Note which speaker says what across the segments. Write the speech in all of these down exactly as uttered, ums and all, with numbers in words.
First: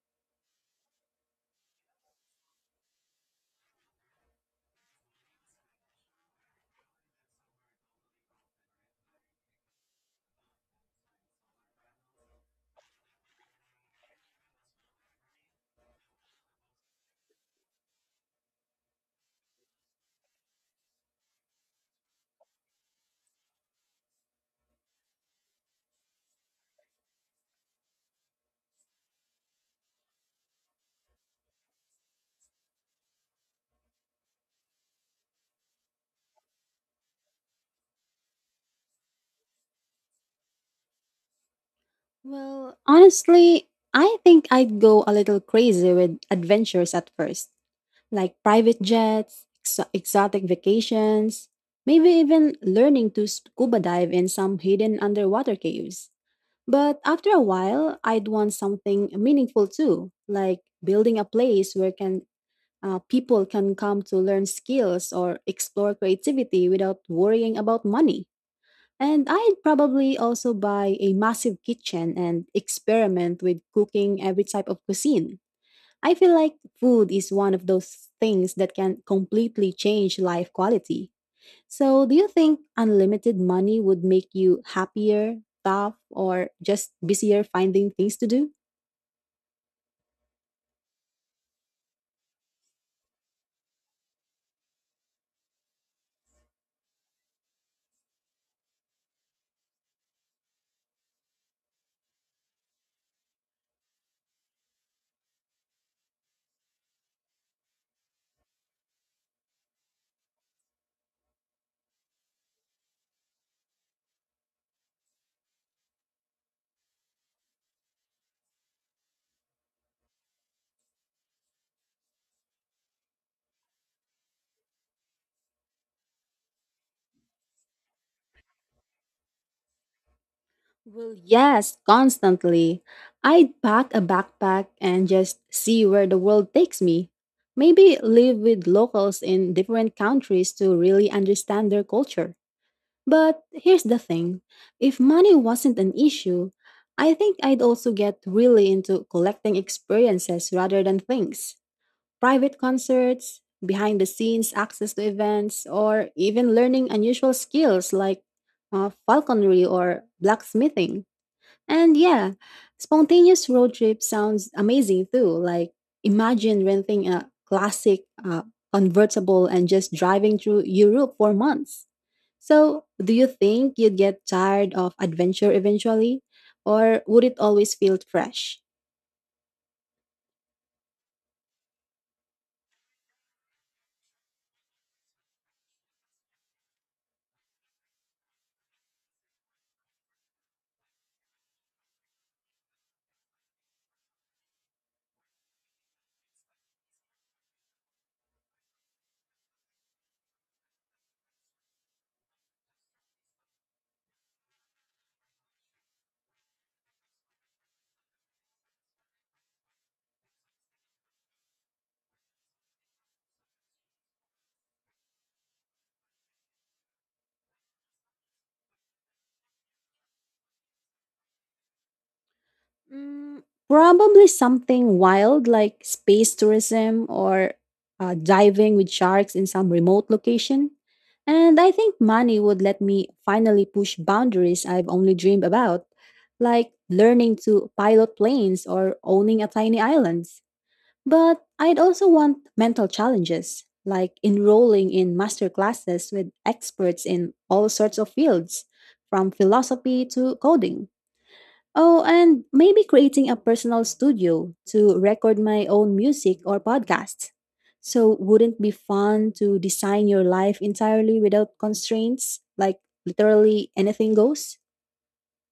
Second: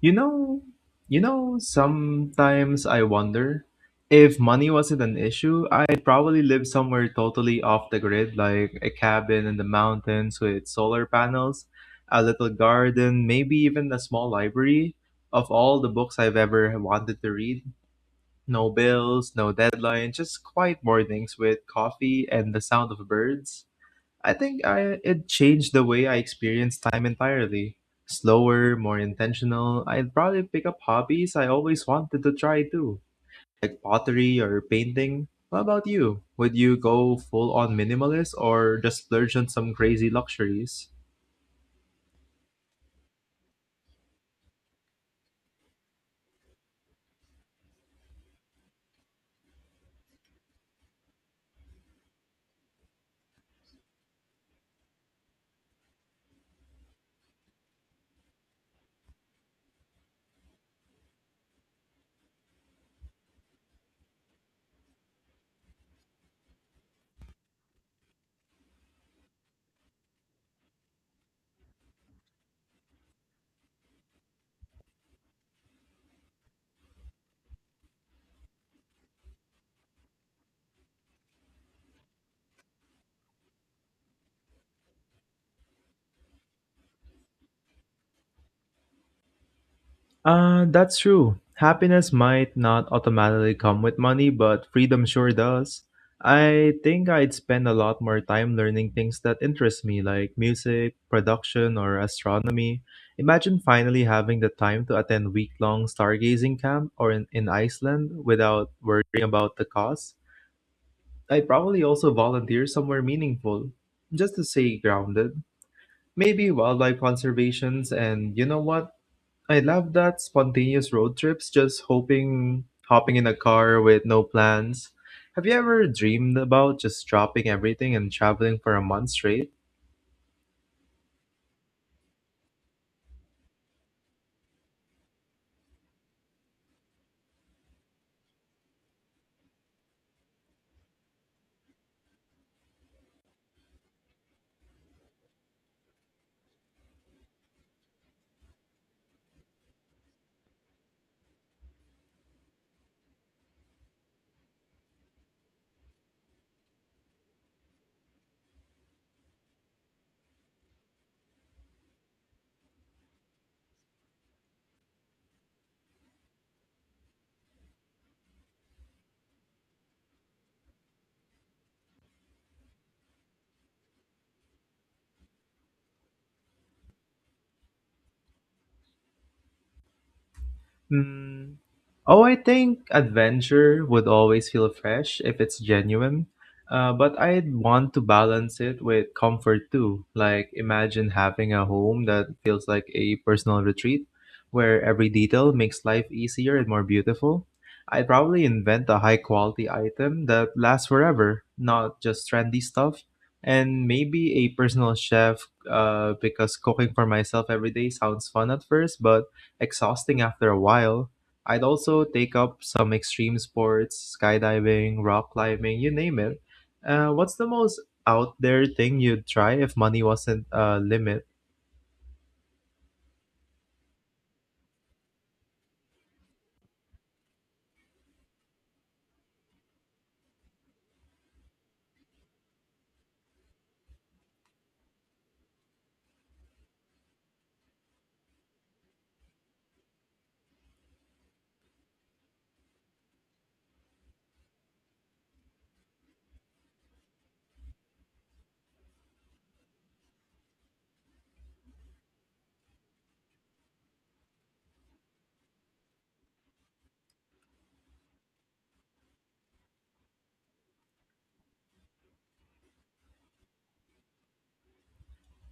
Speaker 1: You know, you know, sometimes I wonder if money wasn't an issue, I'd probably live somewhere totally off the grid, like a cabin in the mountains with solar panels, a little garden, maybe even a small library of all the books I've ever wanted to read. No bills, no deadlines, just quiet mornings with coffee and the sound of birds. I think I it changed the way I experience time entirely. Slower, more intentional. I'd probably pick up hobbies I always wanted to try too, like pottery or painting. What about you? Would you go full on minimalist or just splurge on some crazy luxuries?
Speaker 2: Well, honestly, I think I'd go a little crazy with adventures at first, like private jets, exo- exotic vacations, maybe even learning to scuba dive in some hidden underwater caves. But after a while, I'd want something meaningful too, like building a place where can uh, people can come to learn skills or explore creativity without worrying about money. And I'd probably also buy a massive kitchen and experiment with cooking every type of cuisine. I feel like food is one of those things that can completely change life quality. So, do you think unlimited money would make you happier, tough, or just busier finding things to do?
Speaker 1: Uh, that's true. Happiness might not automatically come with money, but freedom sure does. I think I'd spend a lot more time learning things that interest me, like music, production, or astronomy. Imagine finally having the time to attend week long stargazing camp or in, in Iceland without worrying about the cost. I'd probably also volunteer somewhere meaningful, just to stay grounded. Maybe wildlife conservations, and you know what? I love that spontaneous road trips, just hoping hopping in a car with no plans. Have you ever dreamed about just dropping everything and traveling for a month straight?
Speaker 2: Well, yes, constantly. I'd pack a backpack and just see where the world takes me. Maybe live with locals in different countries to really understand their culture. But here's the thing, if money wasn't an issue, I think I'd also get really into collecting experiences rather than things. Private concerts, behind the scenes access to events, or even learning unusual skills like uh, falconry or blacksmithing. And yeah, spontaneous road trip sounds amazing too. Like, imagine renting a classic uh, convertible and just driving through Europe for months. So, do you think you'd get tired of adventure eventually, or would it always feel fresh?
Speaker 1: Hmm. Oh, I think adventure would always feel fresh if it's genuine. Uh, but I'd want to balance it with comfort too. Like, imagine having a home that feels like a personal retreat where every detail makes life easier and more beautiful. I'd probably invent a high quality item that lasts forever, not just trendy stuff. And maybe a personal chef, uh, because cooking for myself every day sounds fun at first, but exhausting after a while. I'd also take up some extreme sports, skydiving, rock climbing, you name it. Uh, what's the most out there thing you'd try if money wasn't a limit?
Speaker 2: Mm, Probably something wild like space tourism or uh, diving with sharks in some remote location. And I think money would let me finally push boundaries I've only dreamed about, like learning to pilot planes or owning a tiny island. But I'd also want mental challenges, like enrolling in master classes with experts in all sorts of fields, from philosophy to coding. Oh, and maybe creating a personal studio to record my own music or podcasts. So, wouldn't it be fun to design your life entirely without constraints? Like, literally anything goes?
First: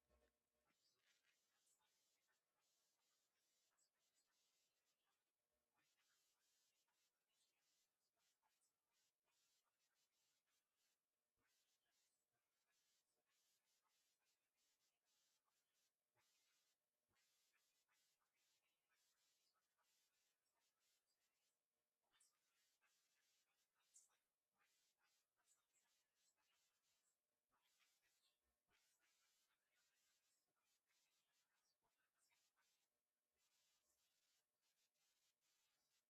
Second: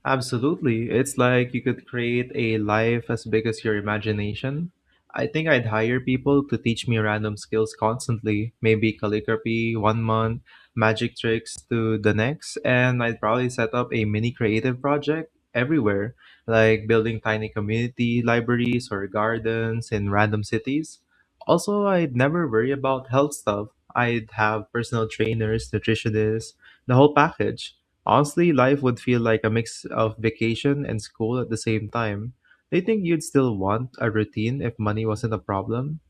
Speaker 1: Absolutely. It's like you could create a life as big as your imagination. I think I'd hire people to teach me random skills constantly, maybe calligraphy one month, magic tricks to the next, and I'd probably set up a mini creative project everywhere, like building tiny community libraries or gardens in random cities. Also, I'd never worry about health stuff. I'd have personal trainers, nutritionists, the whole package. Honestly, life would feel like a mix of vacation and school at the same time. Do you think you'd still want a routine if money wasn't a problem?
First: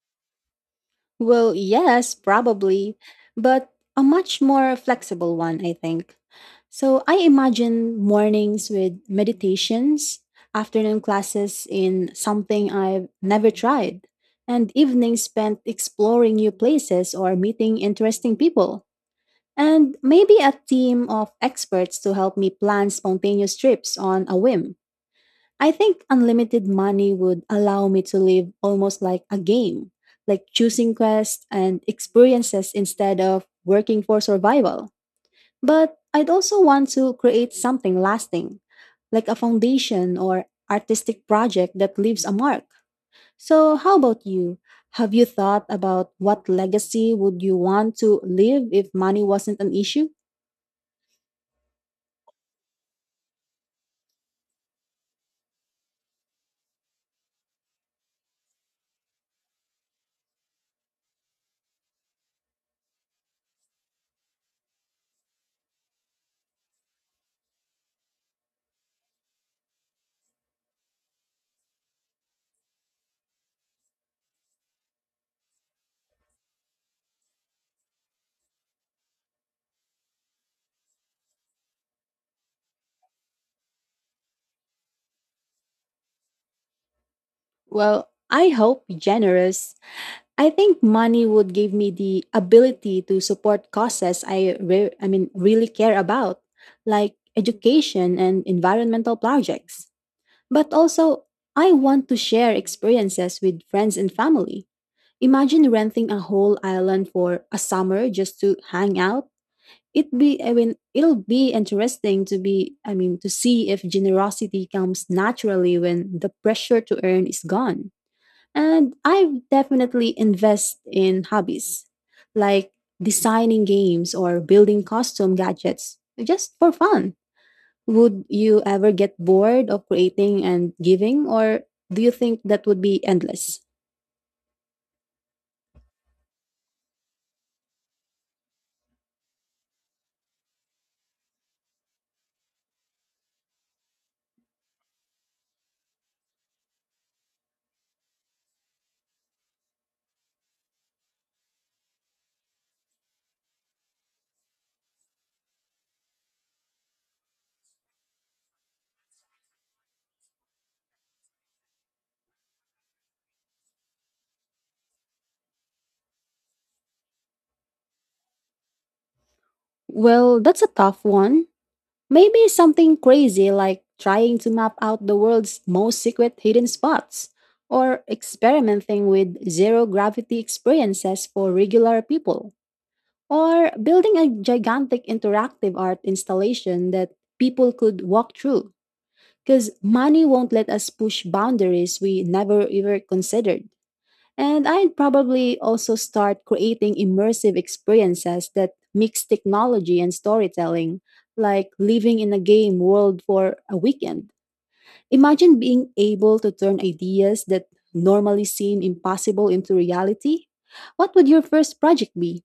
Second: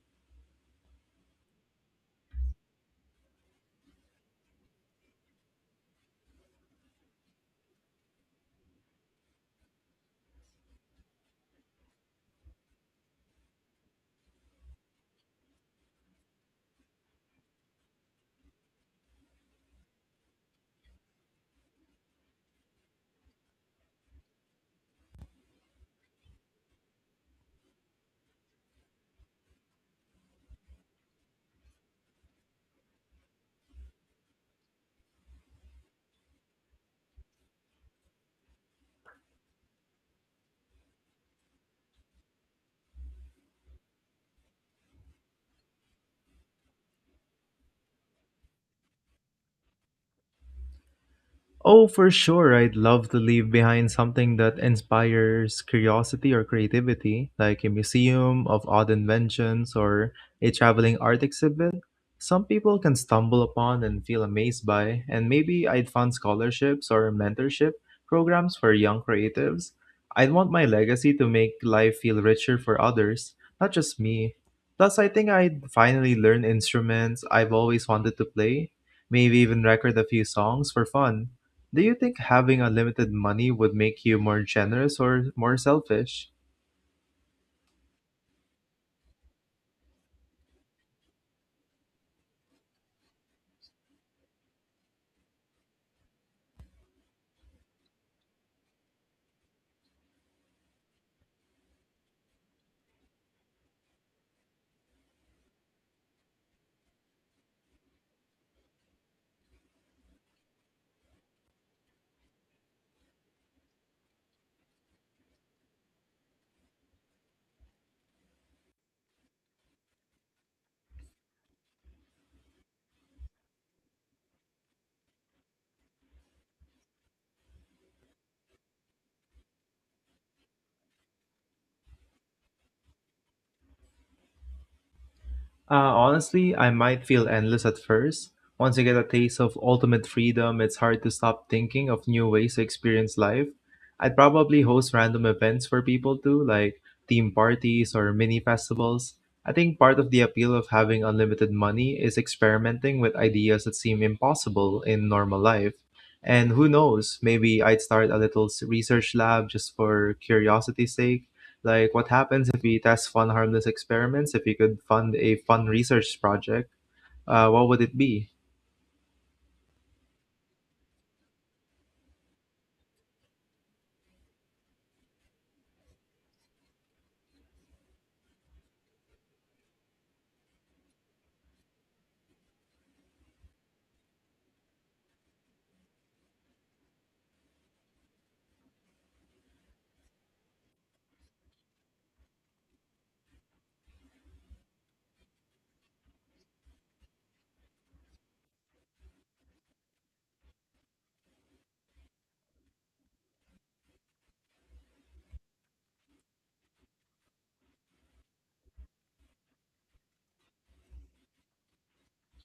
Speaker 2: Well, yes, probably, but a much more flexible one, I think. So I imagine mornings with meditations, afternoon classes in something I've never tried, and evenings spent exploring new places or meeting interesting people. And maybe a team of experts to help me plan spontaneous trips on a whim. I think unlimited money would allow me to live almost like a game, like choosing quests and experiences instead of working for survival. But I'd also want to create something lasting, like a foundation or artistic project that leaves a mark. So, how about you? Have you thought about what legacy would you want to leave if money wasn't an issue?
Speaker 1: Oh, for sure. I'd love to leave behind something that inspires curiosity or creativity, like a museum of odd inventions or a traveling art exhibit. Some people can stumble upon and feel amazed by, and maybe I'd fund scholarships or mentorship programs for young creatives. I'd want my legacy to make life feel richer for others, not just me. Plus, I think I'd finally learn instruments I've always wanted to play, maybe even record a few songs for fun. Do you think having unlimited money would make you more generous or more selfish?
Speaker 2: Well, I hope generous. I think money would give me the ability to support causes I re- I mean really care about, like education and environmental projects. But also, I want to share experiences with friends and family. Imagine renting a whole island for a summer just to hang out. It be I mean it'll be interesting to be I mean to see if generosity comes naturally when the pressure to earn is gone. And I definitely invest in hobbies like designing games or building custom gadgets just for fun. Would you ever get bored of creating and giving, or do you think that would be endless?
Speaker 1: Uh, honestly, I might feel endless at first. Once you get a taste of ultimate freedom, it's hard to stop thinking of new ways to experience life. I'd probably host random events for people too, like theme parties or mini festivals. I think part of the appeal of having unlimited money is experimenting with ideas that seem impossible in normal life. And who knows, maybe I'd start a little s- research lab just for curiosity's sake, like, what happens if we test fun, harmless experiments? If you could fund a fun research project, uh, what would it be?
Speaker 2: Well, that's a tough one. Maybe something crazy like trying to map out the world's most secret hidden spots, or experimenting with zero gravity experiences for regular people, or building a gigantic interactive art installation that people could walk through. Because money won't let us push boundaries we never ever considered. And I'd probably also start creating immersive experiences that mix technology and storytelling, like living in a game world for a weekend. Imagine being able to turn ideas that normally seem impossible into reality. What would your first project be?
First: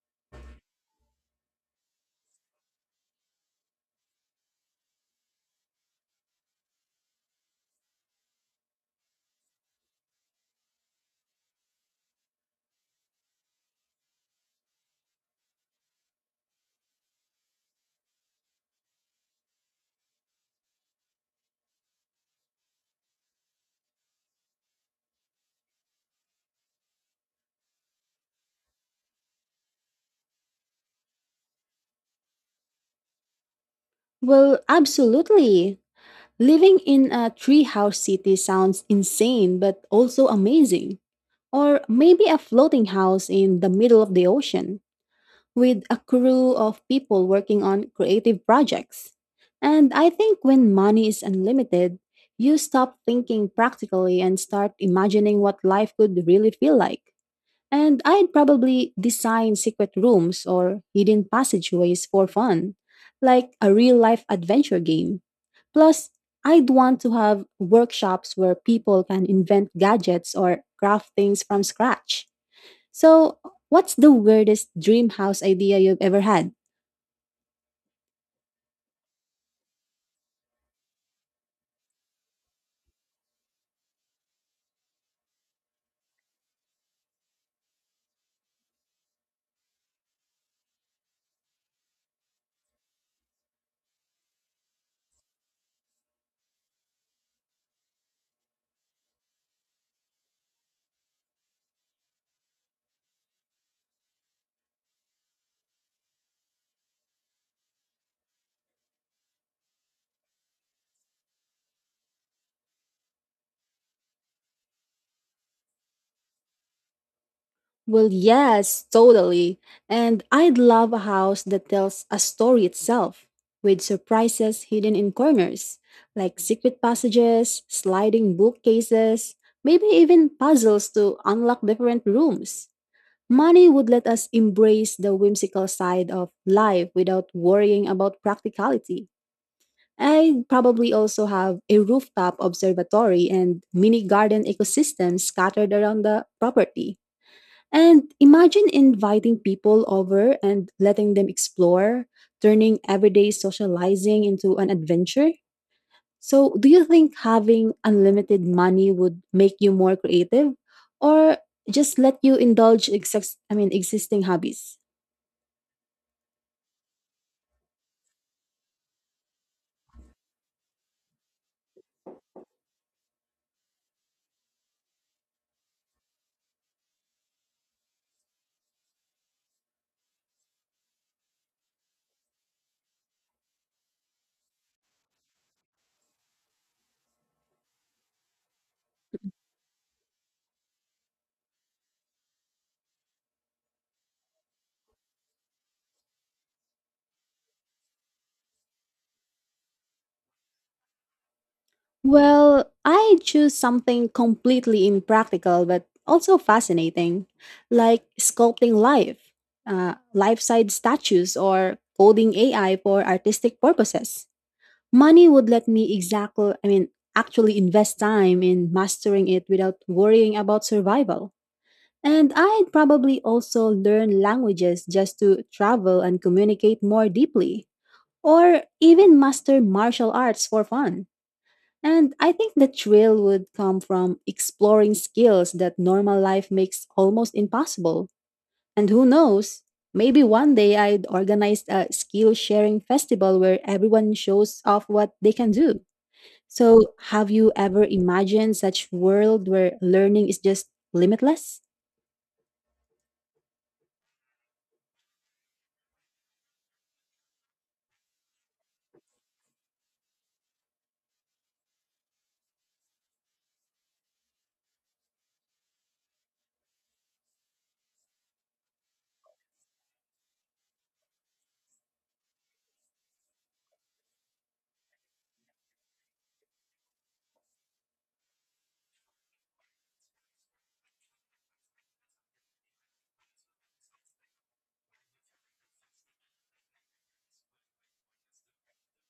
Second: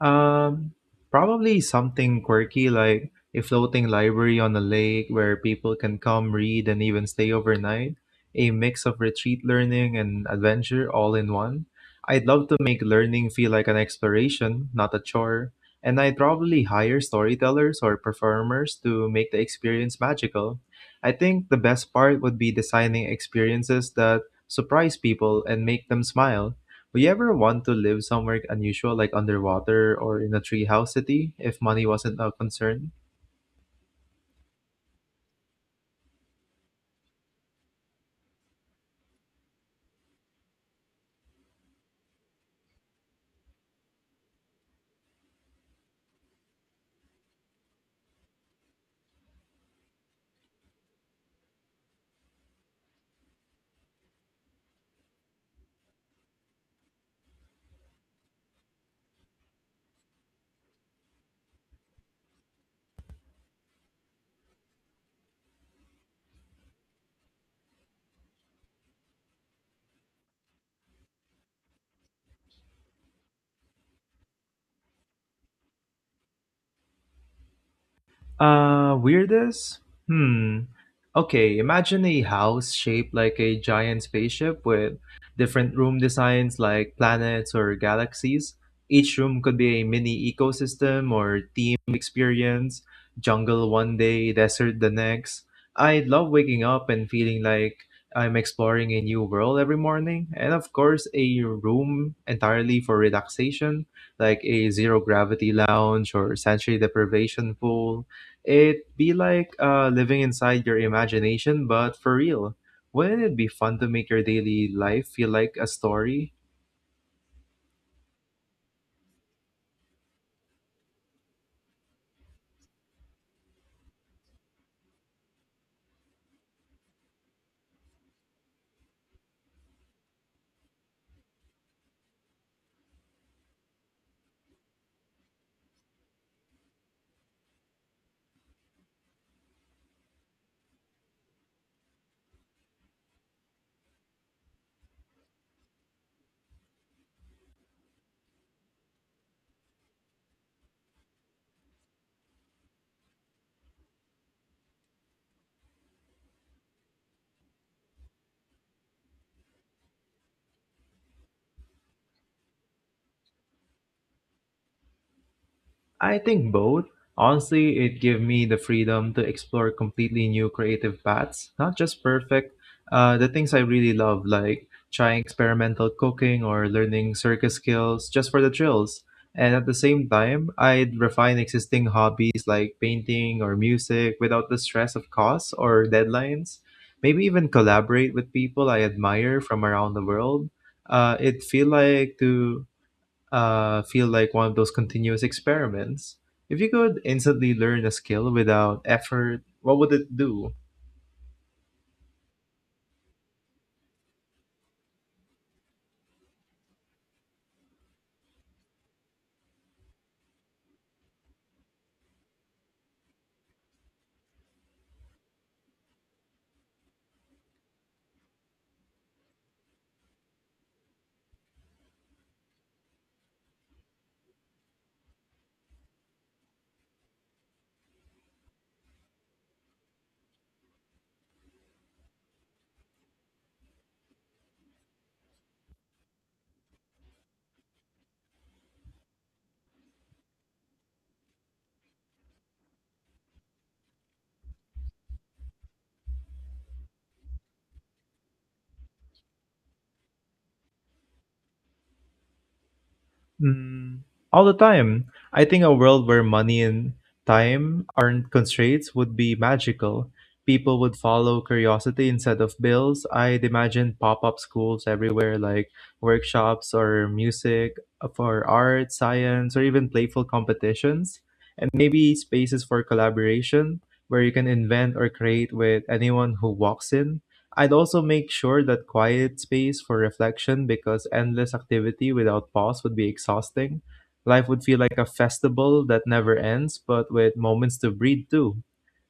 Speaker 1: Um, Probably something quirky like a floating library on a lake where people can come read and even stay overnight. A mix of retreat learning and adventure all in one. I'd love to make learning feel like an exploration, not a chore. And I'd probably hire storytellers or performers to make the experience magical. I think the best part would be designing experiences that surprise people and make them smile. Would you ever want to live somewhere unusual, like underwater or in a treehouse city, if money wasn't a concern?
Speaker 2: Well, absolutely. Living in a treehouse city sounds insane but also amazing. Or maybe a floating house in the middle of the ocean with a crew of people working on creative projects. And I think when money is unlimited, you stop thinking practically and start imagining what life could really feel like. And I'd probably design secret rooms or hidden passageways for fun, like a real life adventure game. Plus, I'd want to have workshops where people can invent gadgets or craft things from scratch. So, what's the weirdest dream house idea you've ever had?
Speaker 1: Uh, weirdest? Hmm. Okay, imagine a house shaped like a giant spaceship with different room designs like planets or galaxies. Each room could be a mini ecosystem or theme experience, jungle one day, desert the next. I love waking up and feeling like I'm exploring a new world every morning. And of course, a room entirely for relaxation, like a zero gravity lounge or sensory deprivation pool. It'd be like uh, living inside your imagination, but for real. Wouldn't it be fun to make your daily life feel like a story?
Speaker 2: Well, yes, totally. And I'd love a house that tells a story itself, with surprises hidden in corners, like secret passages, sliding bookcases, maybe even puzzles to unlock different rooms. Money would let us embrace the whimsical side of life without worrying about practicality. I'd probably also have a rooftop observatory and mini garden ecosystems scattered around the property. And imagine inviting people over and letting them explore, turning everyday socializing into an adventure. So, do you think having unlimited money would make you more creative, or just let you indulge exis- I mean existing hobbies?
Speaker 1: I think both. Honestly, it gave me the freedom to explore completely new creative paths, not just perfect. Uh, the things I really love, like trying experimental cooking or learning circus skills just for the thrills. And at the same time, I'd refine existing hobbies like painting or music without the stress of costs or deadlines. Maybe even collaborate with people I admire from around the world. Uh, it feel like to uh, feel like one of those continuous experiments. If you could instantly learn a skill without effort, what would it do?
Speaker 2: Well, I choose something completely impractical but also fascinating, like sculpting life, uh, life size statues, or coding A I for artistic purposes. Money would let me exactly, I mean, actually invest time in mastering it without worrying about survival. And I'd probably also learn languages just to travel and communicate more deeply, or even master martial arts for fun. And I think the thrill would come from exploring skills that normal life makes almost impossible. And who knows, maybe one day I'd organize a skill sharing festival where everyone shows off what they can do. So, have you ever imagined such world where learning is just limitless?
Speaker 1: Mm, all the time. I think a world where money and time aren't constraints would be magical. People would follow curiosity instead of bills. I'd imagine pop up schools everywhere, like workshops or music uh, for art, science, or even playful competitions. And maybe spaces for collaboration where you can invent or create with anyone who walks in. I'd also make sure that quiet space for reflection because endless activity without pause would be exhausting. Life would feel like a festival that never ends, but with moments to breathe too.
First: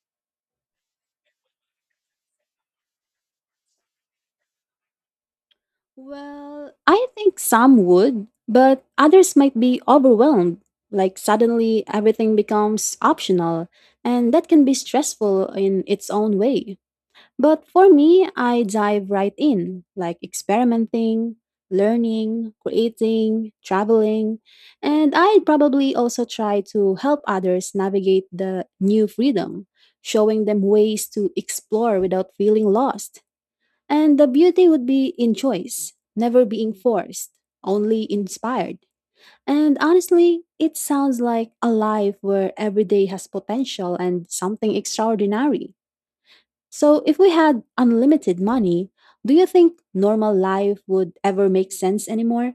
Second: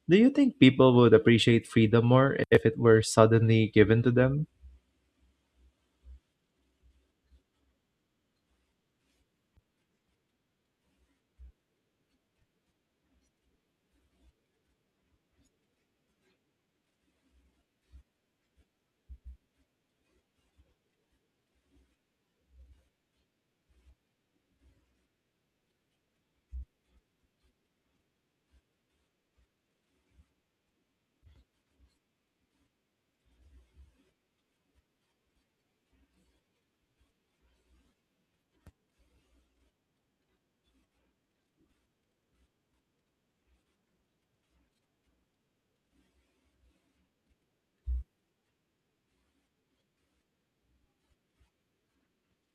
Speaker 1: Do you think people would appreciate freedom more if it were suddenly given to them?
Speaker 2: Well, I think some would, but others might be overwhelmed. Like, suddenly everything becomes optional, and that can be stressful in its own way. But for me, I dive right in, like experimenting, learning, creating, traveling, and I probably also try to help others navigate the new freedom, showing them ways to explore without feeling lost. And the beauty would be in choice, never being forced, only inspired. And honestly, it sounds like a life where every day has potential and something extraordinary. So, if we had unlimited money, do you think normal life would ever make sense anymore?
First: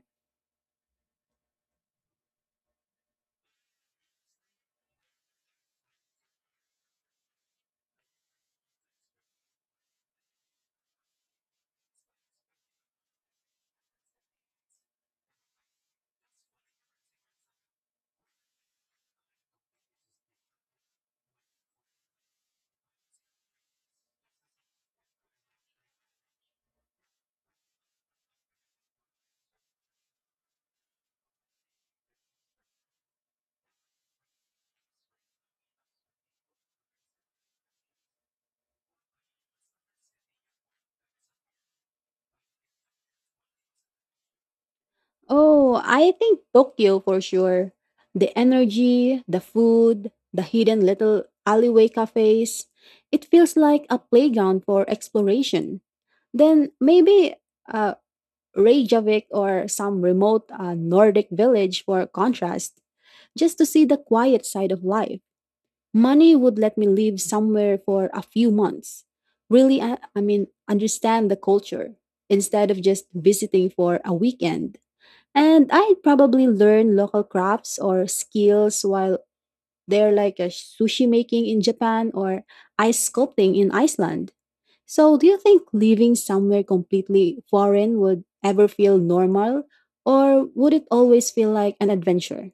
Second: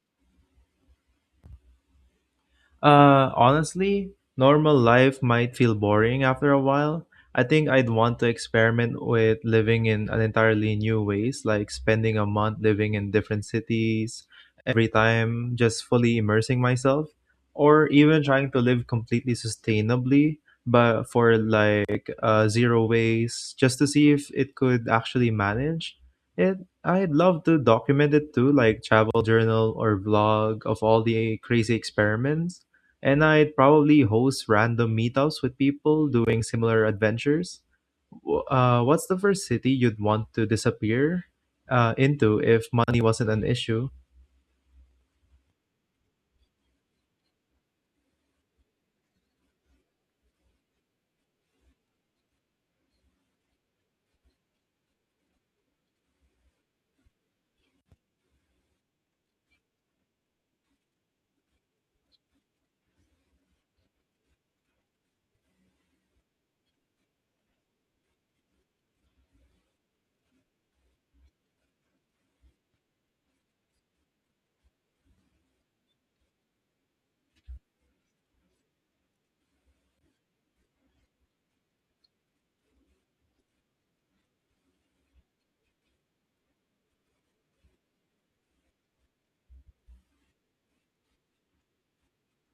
Speaker 1: Uh, honestly, normal life might feel boring after a while. I think I'd want to experiment with living in an entirely new ways, like spending a month living in different cities every time, just fully immersing myself, or even trying to live completely sustainably, but for like uh, zero waste, just to see if it could actually manage it. I'd love to document it too, like travel journal or vlog of all the crazy experiments, and I'd probably host random meetups with people doing similar adventures. W- Uh, what's the first city you'd want to disappear uh, into if money wasn't an issue?
Speaker 2: Oh, I think Tokyo for sure. The energy, the food, the hidden little alleyway cafes. It feels like a playground for exploration. Then maybe uh, Reykjavik or some remote uh, Nordic village for contrast, just to see the quiet side of life. Money would let me live somewhere for a few months. Really, I, I mean, Understand the culture instead of just visiting for a weekend. And I'd probably learn local crafts or skills while they're, like a sushi making in Japan or ice sculpting in Iceland. So, do you think living somewhere completely foreign would ever feel normal, or would it always feel like an adventure?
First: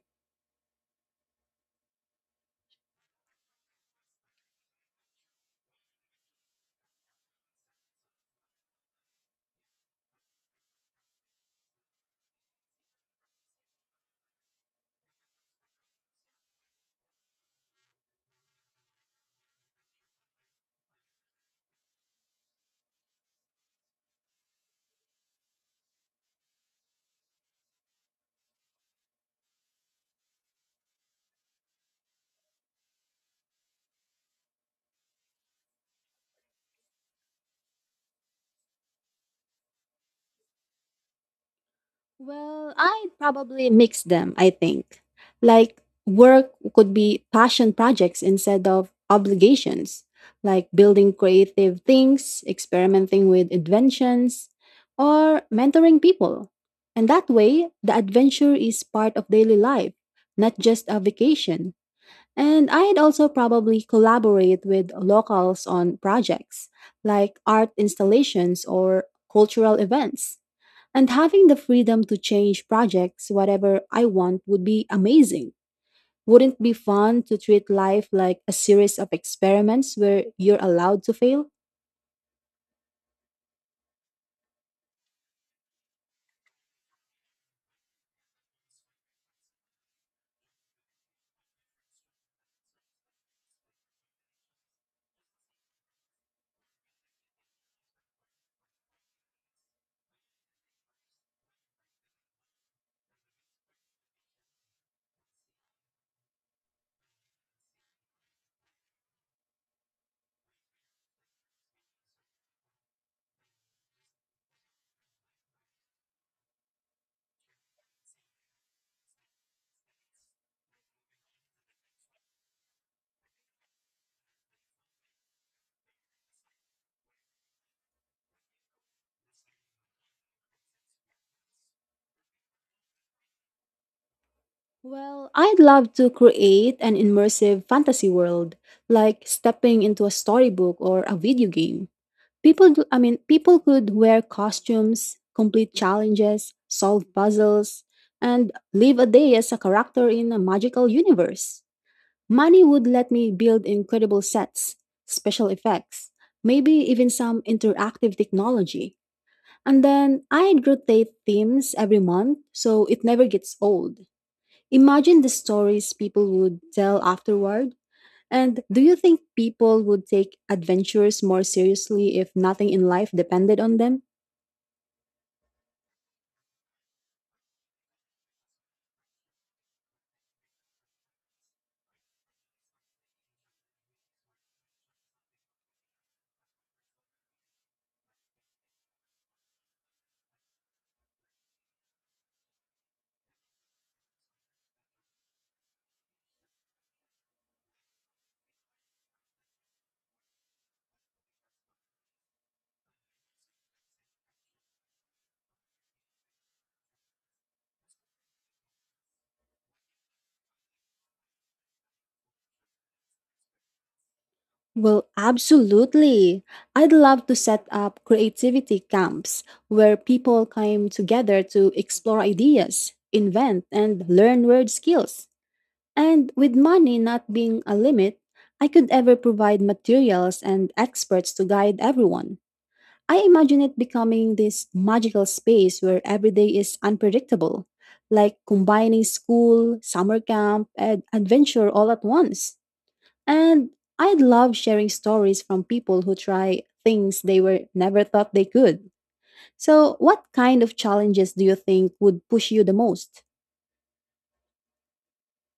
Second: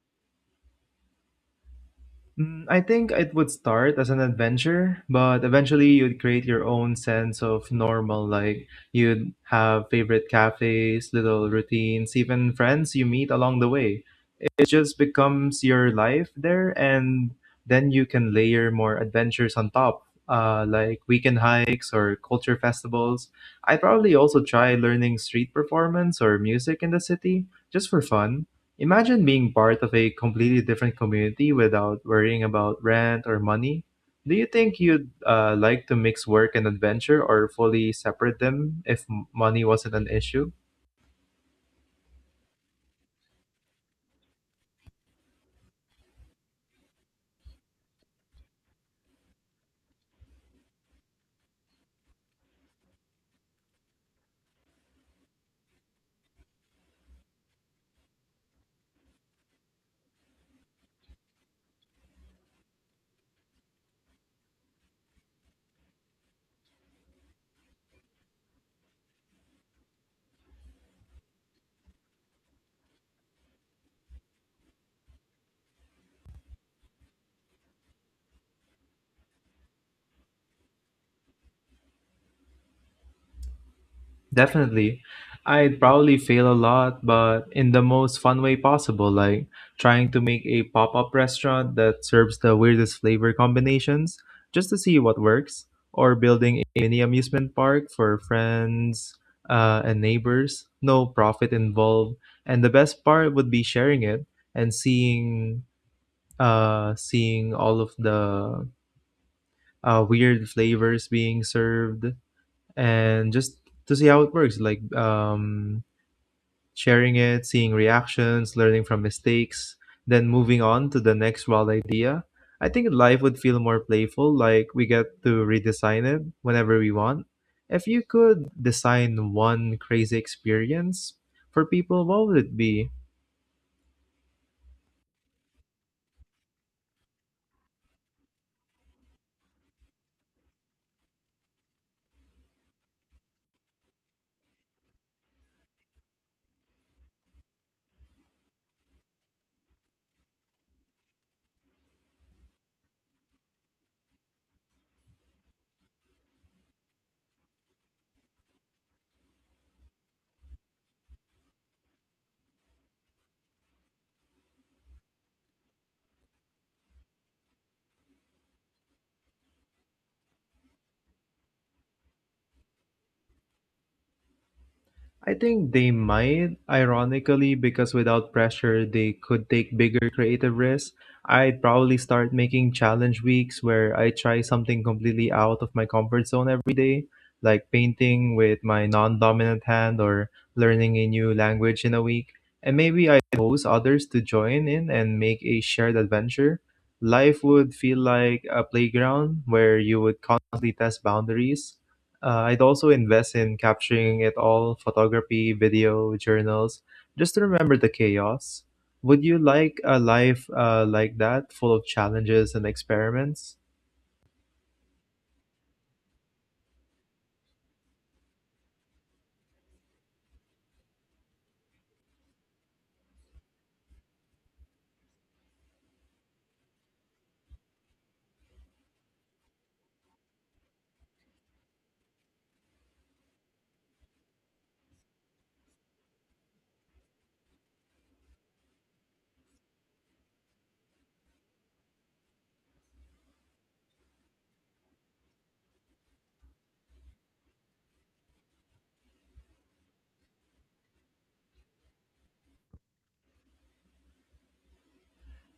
Speaker 1: Mm, I think it would start as an adventure, but eventually you'd create your own sense of normal. Like, you'd have favorite cafes, little routines, even friends you meet along the way. It just becomes your life there, and then you can layer more adventures on top, uh, like weekend hikes or culture festivals. I probably also try learning street performance or music in the city just for fun. Imagine being part of a completely different community without worrying about rent or money. Do you think you'd uh, like to mix work and adventure or fully separate them if m- money wasn't an issue?
Speaker 2: Well, I'd probably mix them, I think. Like, work could be passion projects instead of obligations, like building creative things, experimenting with inventions, or mentoring people. And that way, the adventure is part of daily life, not just a vacation. And I'd also probably collaborate with locals on projects like art installations or cultural events, and having the freedom to change projects whatever I want would be amazing. Wouldn't it be fun to treat life like a series of experiments where you're allowed to fail?
Speaker 1: Definitely. I'd probably fail a lot, but in the most fun way possible, like trying to make a pop up restaurant that serves the weirdest flavor combinations just to see what works, or building a mini amusement park for friends uh, and neighbors, no profit involved. And the best part would be sharing it and seeing uh seeing all of the uh, weird flavors being served and just to see how it works, like um sharing it, seeing reactions, learning from mistakes, then moving on to the next wild idea. I think life would feel more playful, like we get to redesign it whenever we want. If you could design one crazy experience for people, what would it be?
Speaker 2: Well, I'd love to create an immersive fantasy world, like stepping into a storybook or a video game. People, do, I mean, People could wear costumes, complete challenges, solve puzzles, and live a day as a character in a magical universe. Money would let me build incredible sets, special effects, maybe even some interactive technology. And then I'd rotate themes every month so it never gets old. Imagine the stories people would tell afterward. And do you think people would take adventures more seriously if nothing in life depended on them?
Speaker 1: I think they might, ironically, because without pressure, they could take bigger creative risks. I'd probably start making challenge weeks where I try something completely out of my comfort zone every day, like painting with my non dominant hand or learning a new language in a week. And maybe I'd host others to join in and make a shared adventure. Life would feel like a playground where you would constantly test boundaries. Uh, I'd also invest in capturing it all, photography, video, journals, just to remember the chaos. Would you like a life uh, like that, full of challenges and experiments?
Speaker 2: Well, absolutely. I'd love to set up creativity camps where people come together to explore ideas, invent, and learn word skills. And with money not being a limit, I could ever provide materials and experts to guide everyone. I imagine it becoming this magical space where every day is unpredictable, like combining school, summer camp, and adventure all at once. And I love sharing stories from people who try things they were never thought they could. So, what kind of challenges do you think would push you the most?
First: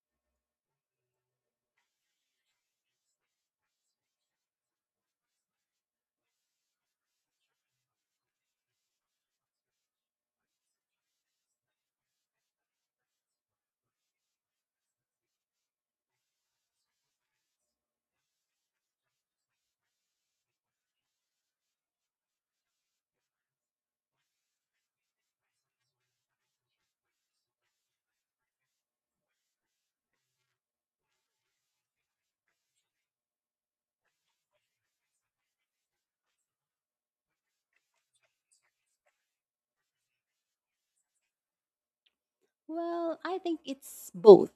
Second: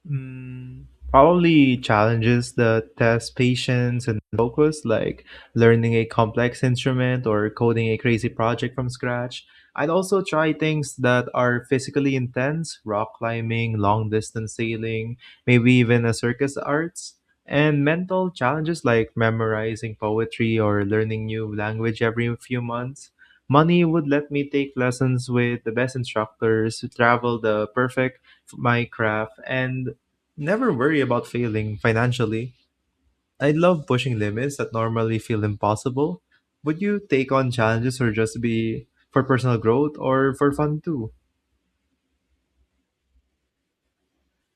Speaker 1: Mm, probably challenges that test patience and focus, like learning a complex instrument or coding a crazy project from scratch. I'd also try things that are physically intense, rock climbing, long distance sailing, maybe even a circus arts. And mental challenges like memorizing poetry or learning new language every few months. Money would let me take lessons with the best instructors, travel the perfect my craft, and never worry about failing financially. I love pushing limits that normally feel impossible. Would you take on challenges or just be for personal growth or for fun too?
Speaker 2: Well, I think it's both.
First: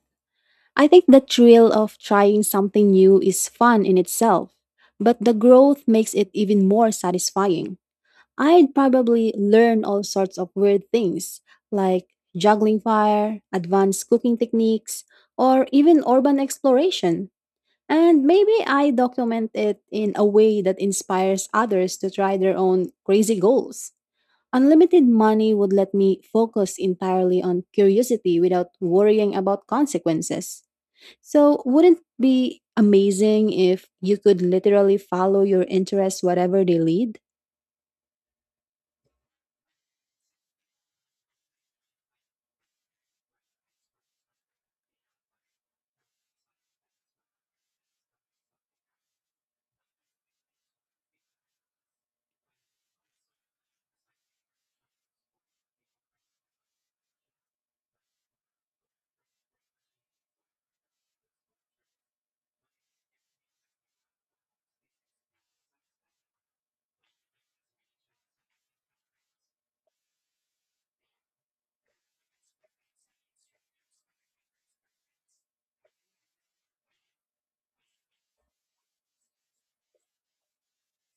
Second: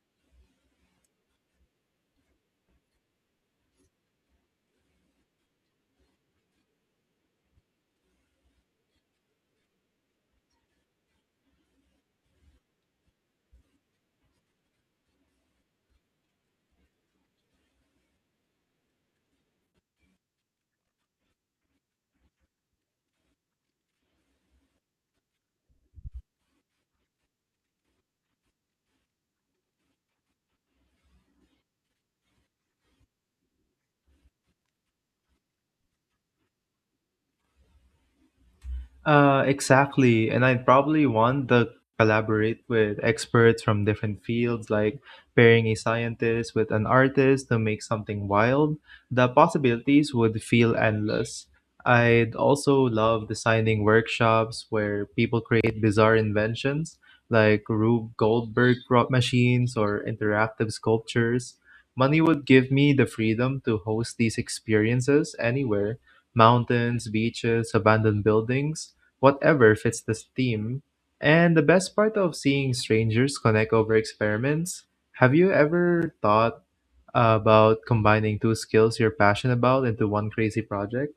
Speaker 2: I think the thrill of trying something new is fun in itself, but the growth makes it even more satisfying. I'd probably learn all sorts of weird things like juggling fire, advanced cooking techniques, or even urban exploration. And maybe I document it in a way that inspires others to try their own crazy goals. Unlimited money would let me focus entirely on curiosity without worrying about consequences. So, wouldn't it be amazing if you could literally follow your interests wherever they lead?
Speaker 1: Uh, exactly. And I'd probably want to collaborate with experts from different fields, like pairing a scientist with an artist to make something wild. The possibilities would feel endless. I'd also love designing workshops where people create bizarre inventions like Rube Goldberg prop machines or interactive sculptures. Money would give me the freedom to host these experiences anywhere — mountains, beaches, abandoned buildings, whatever fits the theme. And the best part of seeing strangers connect over experiments, have you ever thought about combining two skills you're passionate about into one crazy project?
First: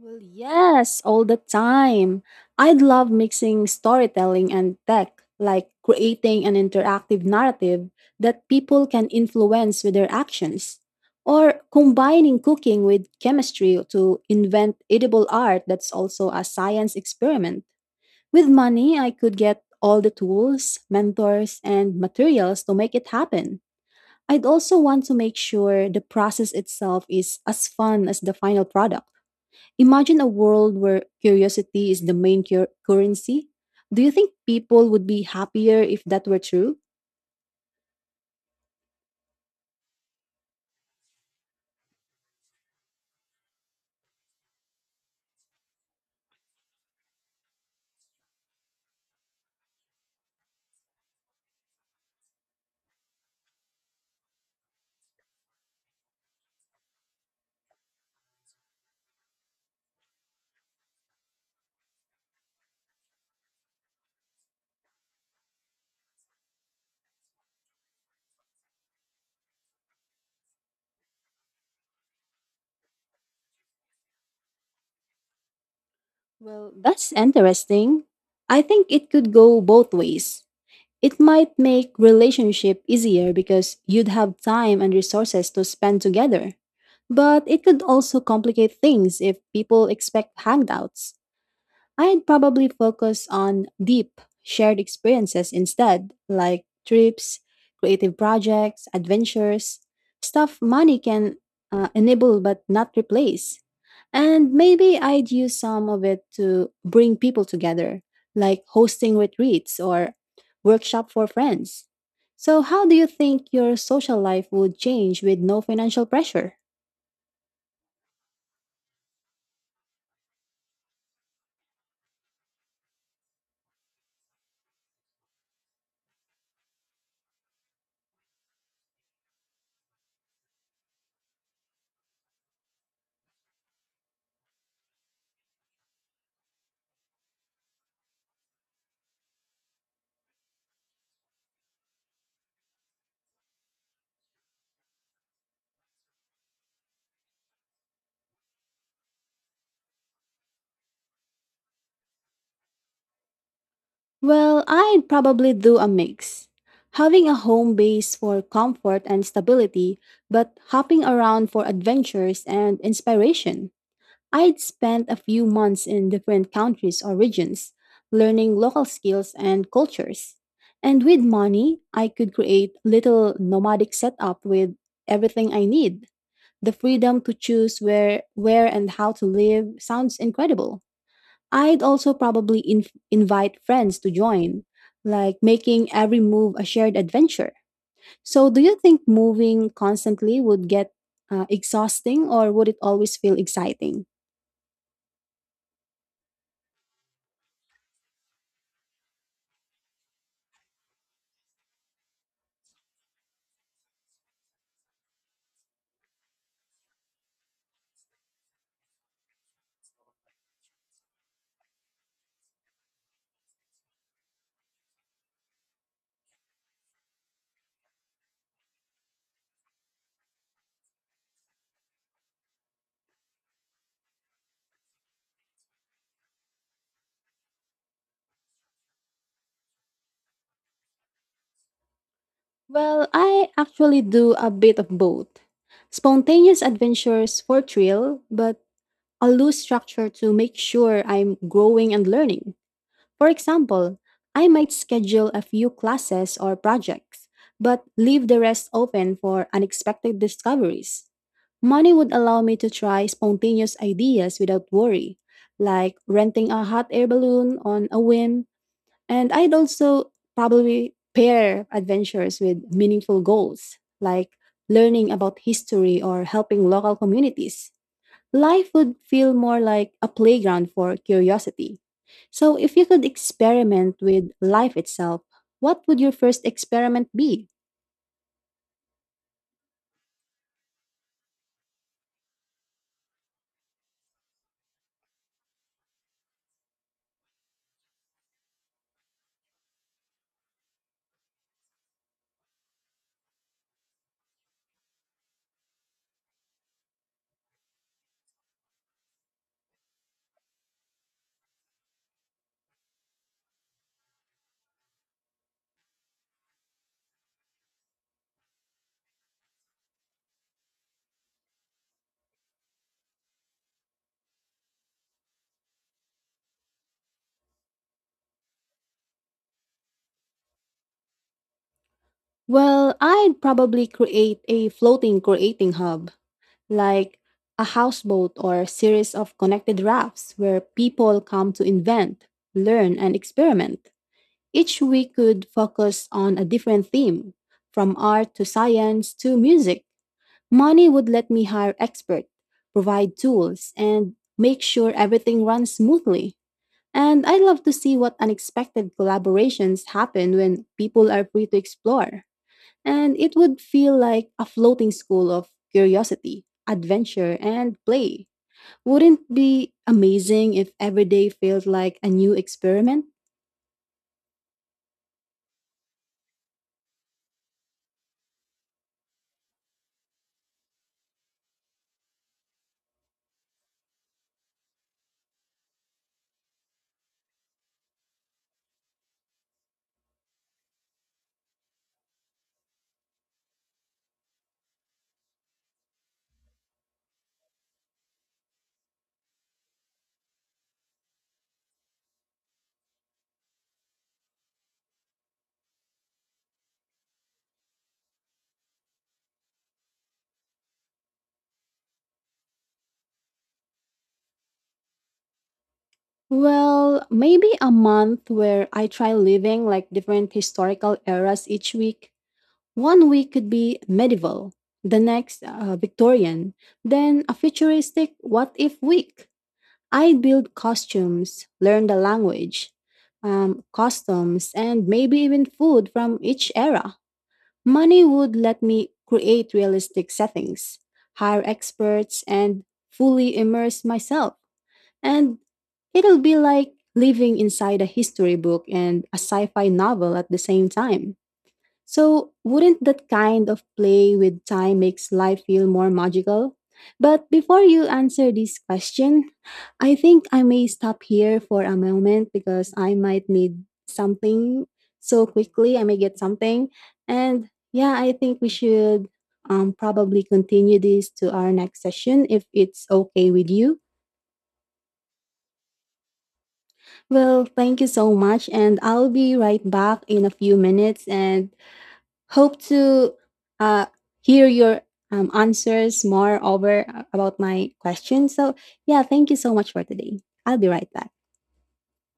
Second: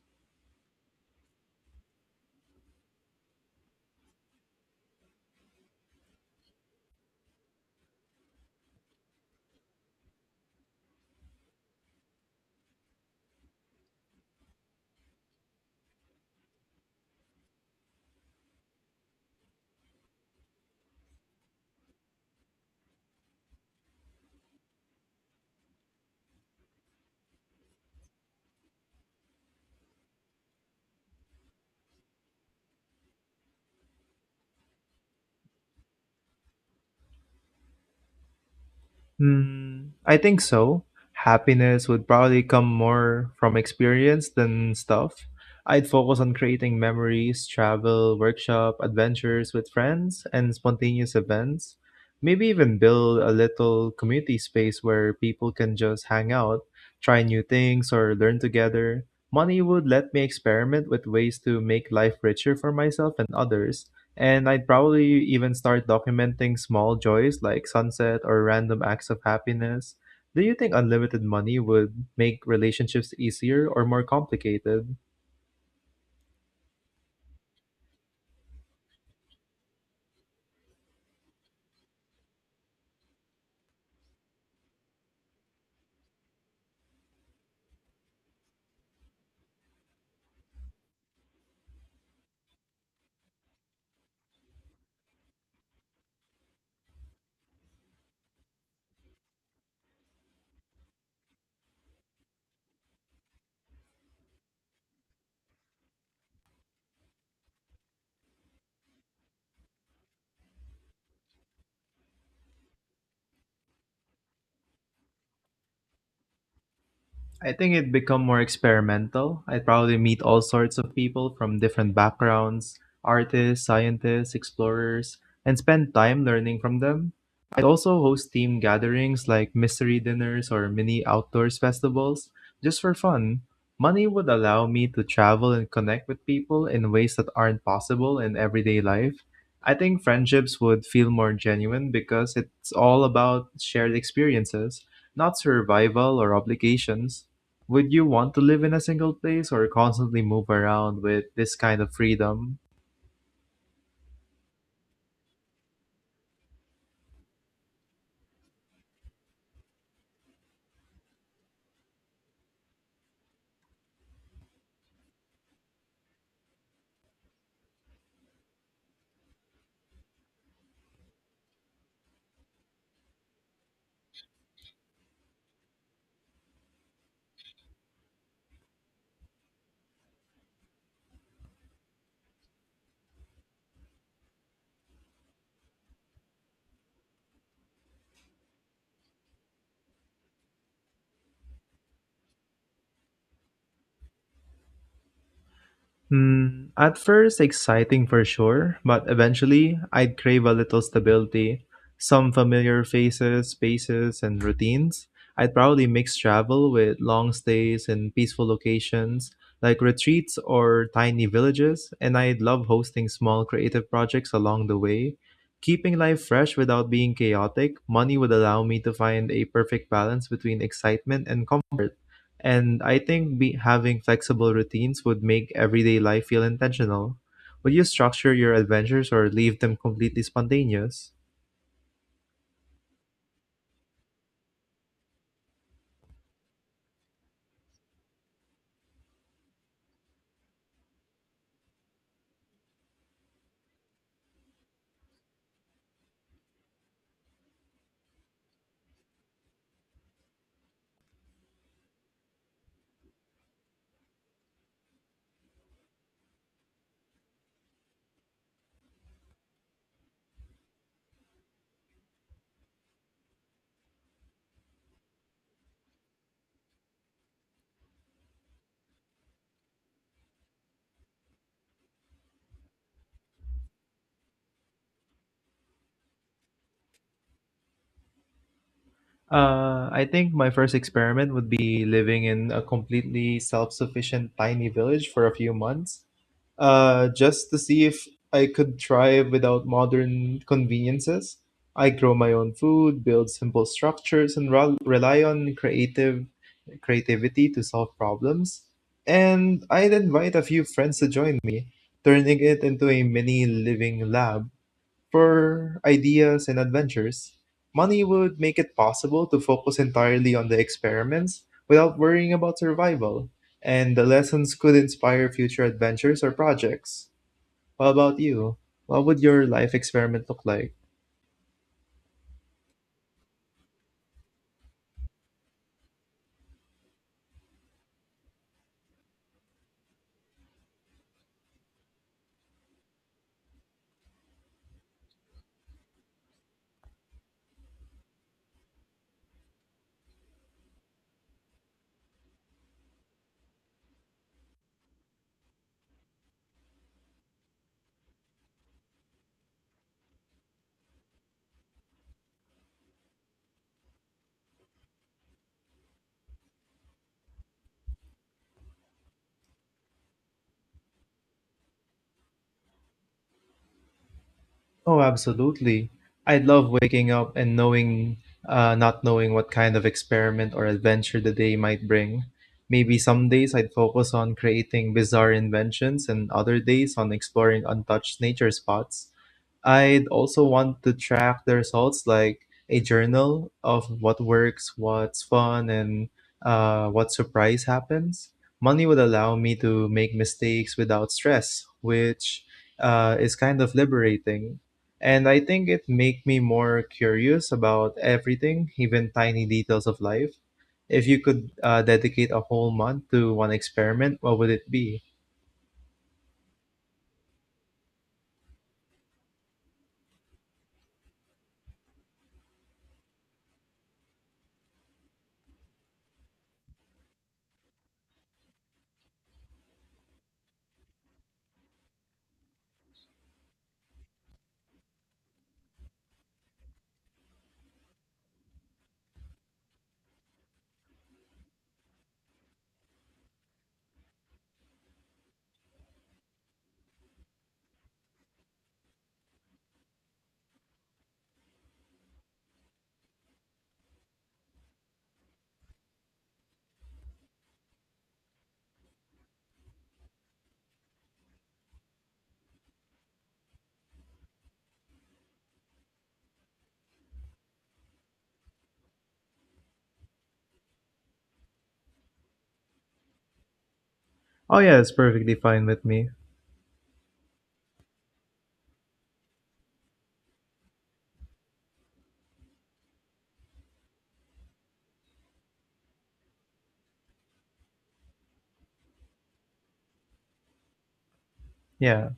Speaker 2: Well, yes, all the time. I'd love mixing storytelling and tech, like creating an interactive narrative that people can influence with their actions, or combining cooking with chemistry to invent edible art that's also a science experiment. With money, I could get all the tools, mentors, and materials to make it happen. I'd also want to make sure the process itself is as fun as the final product. Imagine a world where curiosity is the main cur- currency. Do you think people would be happier if that were true?
Speaker 1: Hmm, I think so. Happiness would probably come more from experience than stuff. I'd focus on creating memories, travel, workshop, adventures with friends, and spontaneous events. Maybe even build a little community space where people can just hang out, try new things, or learn together. Money would let me experiment with ways to make life richer for myself and others, and I'd probably even start documenting small joys like sunset or random acts of happiness. Do you think unlimited money would make relationships easier or more complicated?
Speaker 2: Well, that's interesting. I think it could go both ways. It might make relationship easier because you'd have time and resources to spend together. But it could also complicate things if people expect hangouts. I'd probably focus on deep, shared experiences instead, like trips, creative projects, adventures, stuff money can uh, enable but not replace. And maybe I'd use some of it to bring people together, like hosting retreats or workshop for friends. So, how do you think your social life would change with no financial pressure?
Speaker 1: I think it'd become more experimental. I'd probably meet all sorts of people from different backgrounds — artists, scientists, explorers — and spend time learning from them. I'd also host team gatherings like mystery dinners or mini outdoors festivals just for fun. Money would allow me to travel and connect with people in ways that aren't possible in everyday life. I think friendships would feel more genuine because it's all about shared experiences, not survival or obligations. Would you want to live in a single place or constantly move around with this kind of freedom?
Speaker 2: Well, I'd probably do a mix. Having a home base for comfort and stability, but hopping around for adventures and inspiration. I'd spend a few months in different countries or regions, learning local skills and cultures. And with money, I could create little nomadic setup with everything I need. The freedom to choose where where and how to live sounds incredible. I'd also probably inv- invite friends to join, like making every move a shared adventure. So, do you think moving constantly would get uh, exhausting or would it always feel exciting?
Speaker 1: Hmm, at first, exciting for sure, but eventually, I'd crave a little stability, some familiar faces, spaces, and routines. I'd probably mix travel with long stays in peaceful locations like retreats or tiny villages, and I'd love hosting small creative projects along the way. Keeping life fresh without being chaotic, money would allow me to find a perfect balance between excitement and comfort. And I think be, having flexible routines would make everyday life feel intentional. Would you structure your adventures or leave them completely spontaneous?
Speaker 2: Well, I actually do a bit of both. Spontaneous adventures for thrill, but a loose structure to make sure I'm growing and learning. For example, I might schedule a few classes or projects, but leave the rest open for unexpected discoveries. Money would allow me to try spontaneous ideas without worry, like renting a hot air balloon on a whim. And I'd also probably pair adventures with meaningful goals, like learning about history or helping local communities. Life would feel more like a playground for curiosity. So, if you could experiment with life itself, what would your first experiment be?
Speaker 1: Uh, I think my first experiment would be living in a completely self sufficient tiny village for a few months. Uh, just to see if I could try without modern conveniences. I grow my own food, build simple structures, and rel- rely on creative creativity to solve problems. And I'd invite a few friends to join me, turning it into a mini living lab for ideas and adventures. Money would make it possible to focus entirely on the experiments without worrying about survival, and the lessons could inspire future adventures or projects. What about you? What would your life experiment look like?
Speaker 2: Well, I'd probably create a floating creating hub, like a houseboat or a series of connected rafts where people come to invent, learn, and experiment. Each week could focus on a different theme, from art to science to music. Money would let me hire experts, provide tools, and make sure everything runs smoothly. And I love to see what unexpected collaborations happen when people are free to explore. And it would feel like a floating school of curiosity, adventure, and play. Wouldn't it be amazing if every day felt like a new experiment?
Speaker 1: Oh, absolutely. I'd love waking up and knowing, uh, not knowing what kind of experiment or adventure the day might bring. Maybe some days I'd focus on creating bizarre inventions and other days on exploring untouched nature spots. I'd also want to track the results, like a journal of what works, what's fun, and uh, what surprise happens. Money would allow me to make mistakes without stress, which uh, is kind of liberating. And I think it make me more curious about everything, even tiny details of life. If you could uh, dedicate a whole month to one experiment, what would it be?
Speaker 2: Well, maybe a month where I try living like different historical eras each week. One week could be medieval, the next uh, Victorian, then a futuristic what if week. I'd build costumes, learn the language, um, customs, and maybe even food from each era. Money would let me create realistic settings, hire experts, and fully immerse myself. And it'll be like living inside a history book and a sci fi novel at the same time. So, wouldn't that kind of play with time makes life feel more magical? But before you answer this question, I think I may stop here for a moment because I might need something so quickly. I may get something. And yeah, I think we should um, probably continue this to our next session if it's okay with you.
Speaker 1: Oh yeah, it's perfectly fine with me.
Speaker 2: Well, thank you so much. And I'll be right back in a few minutes. And hope to uh, hear your um, answers more over uh, about my questions. So, yeah, thank you so much for today. I'll be right back.
Speaker 1: Yeah.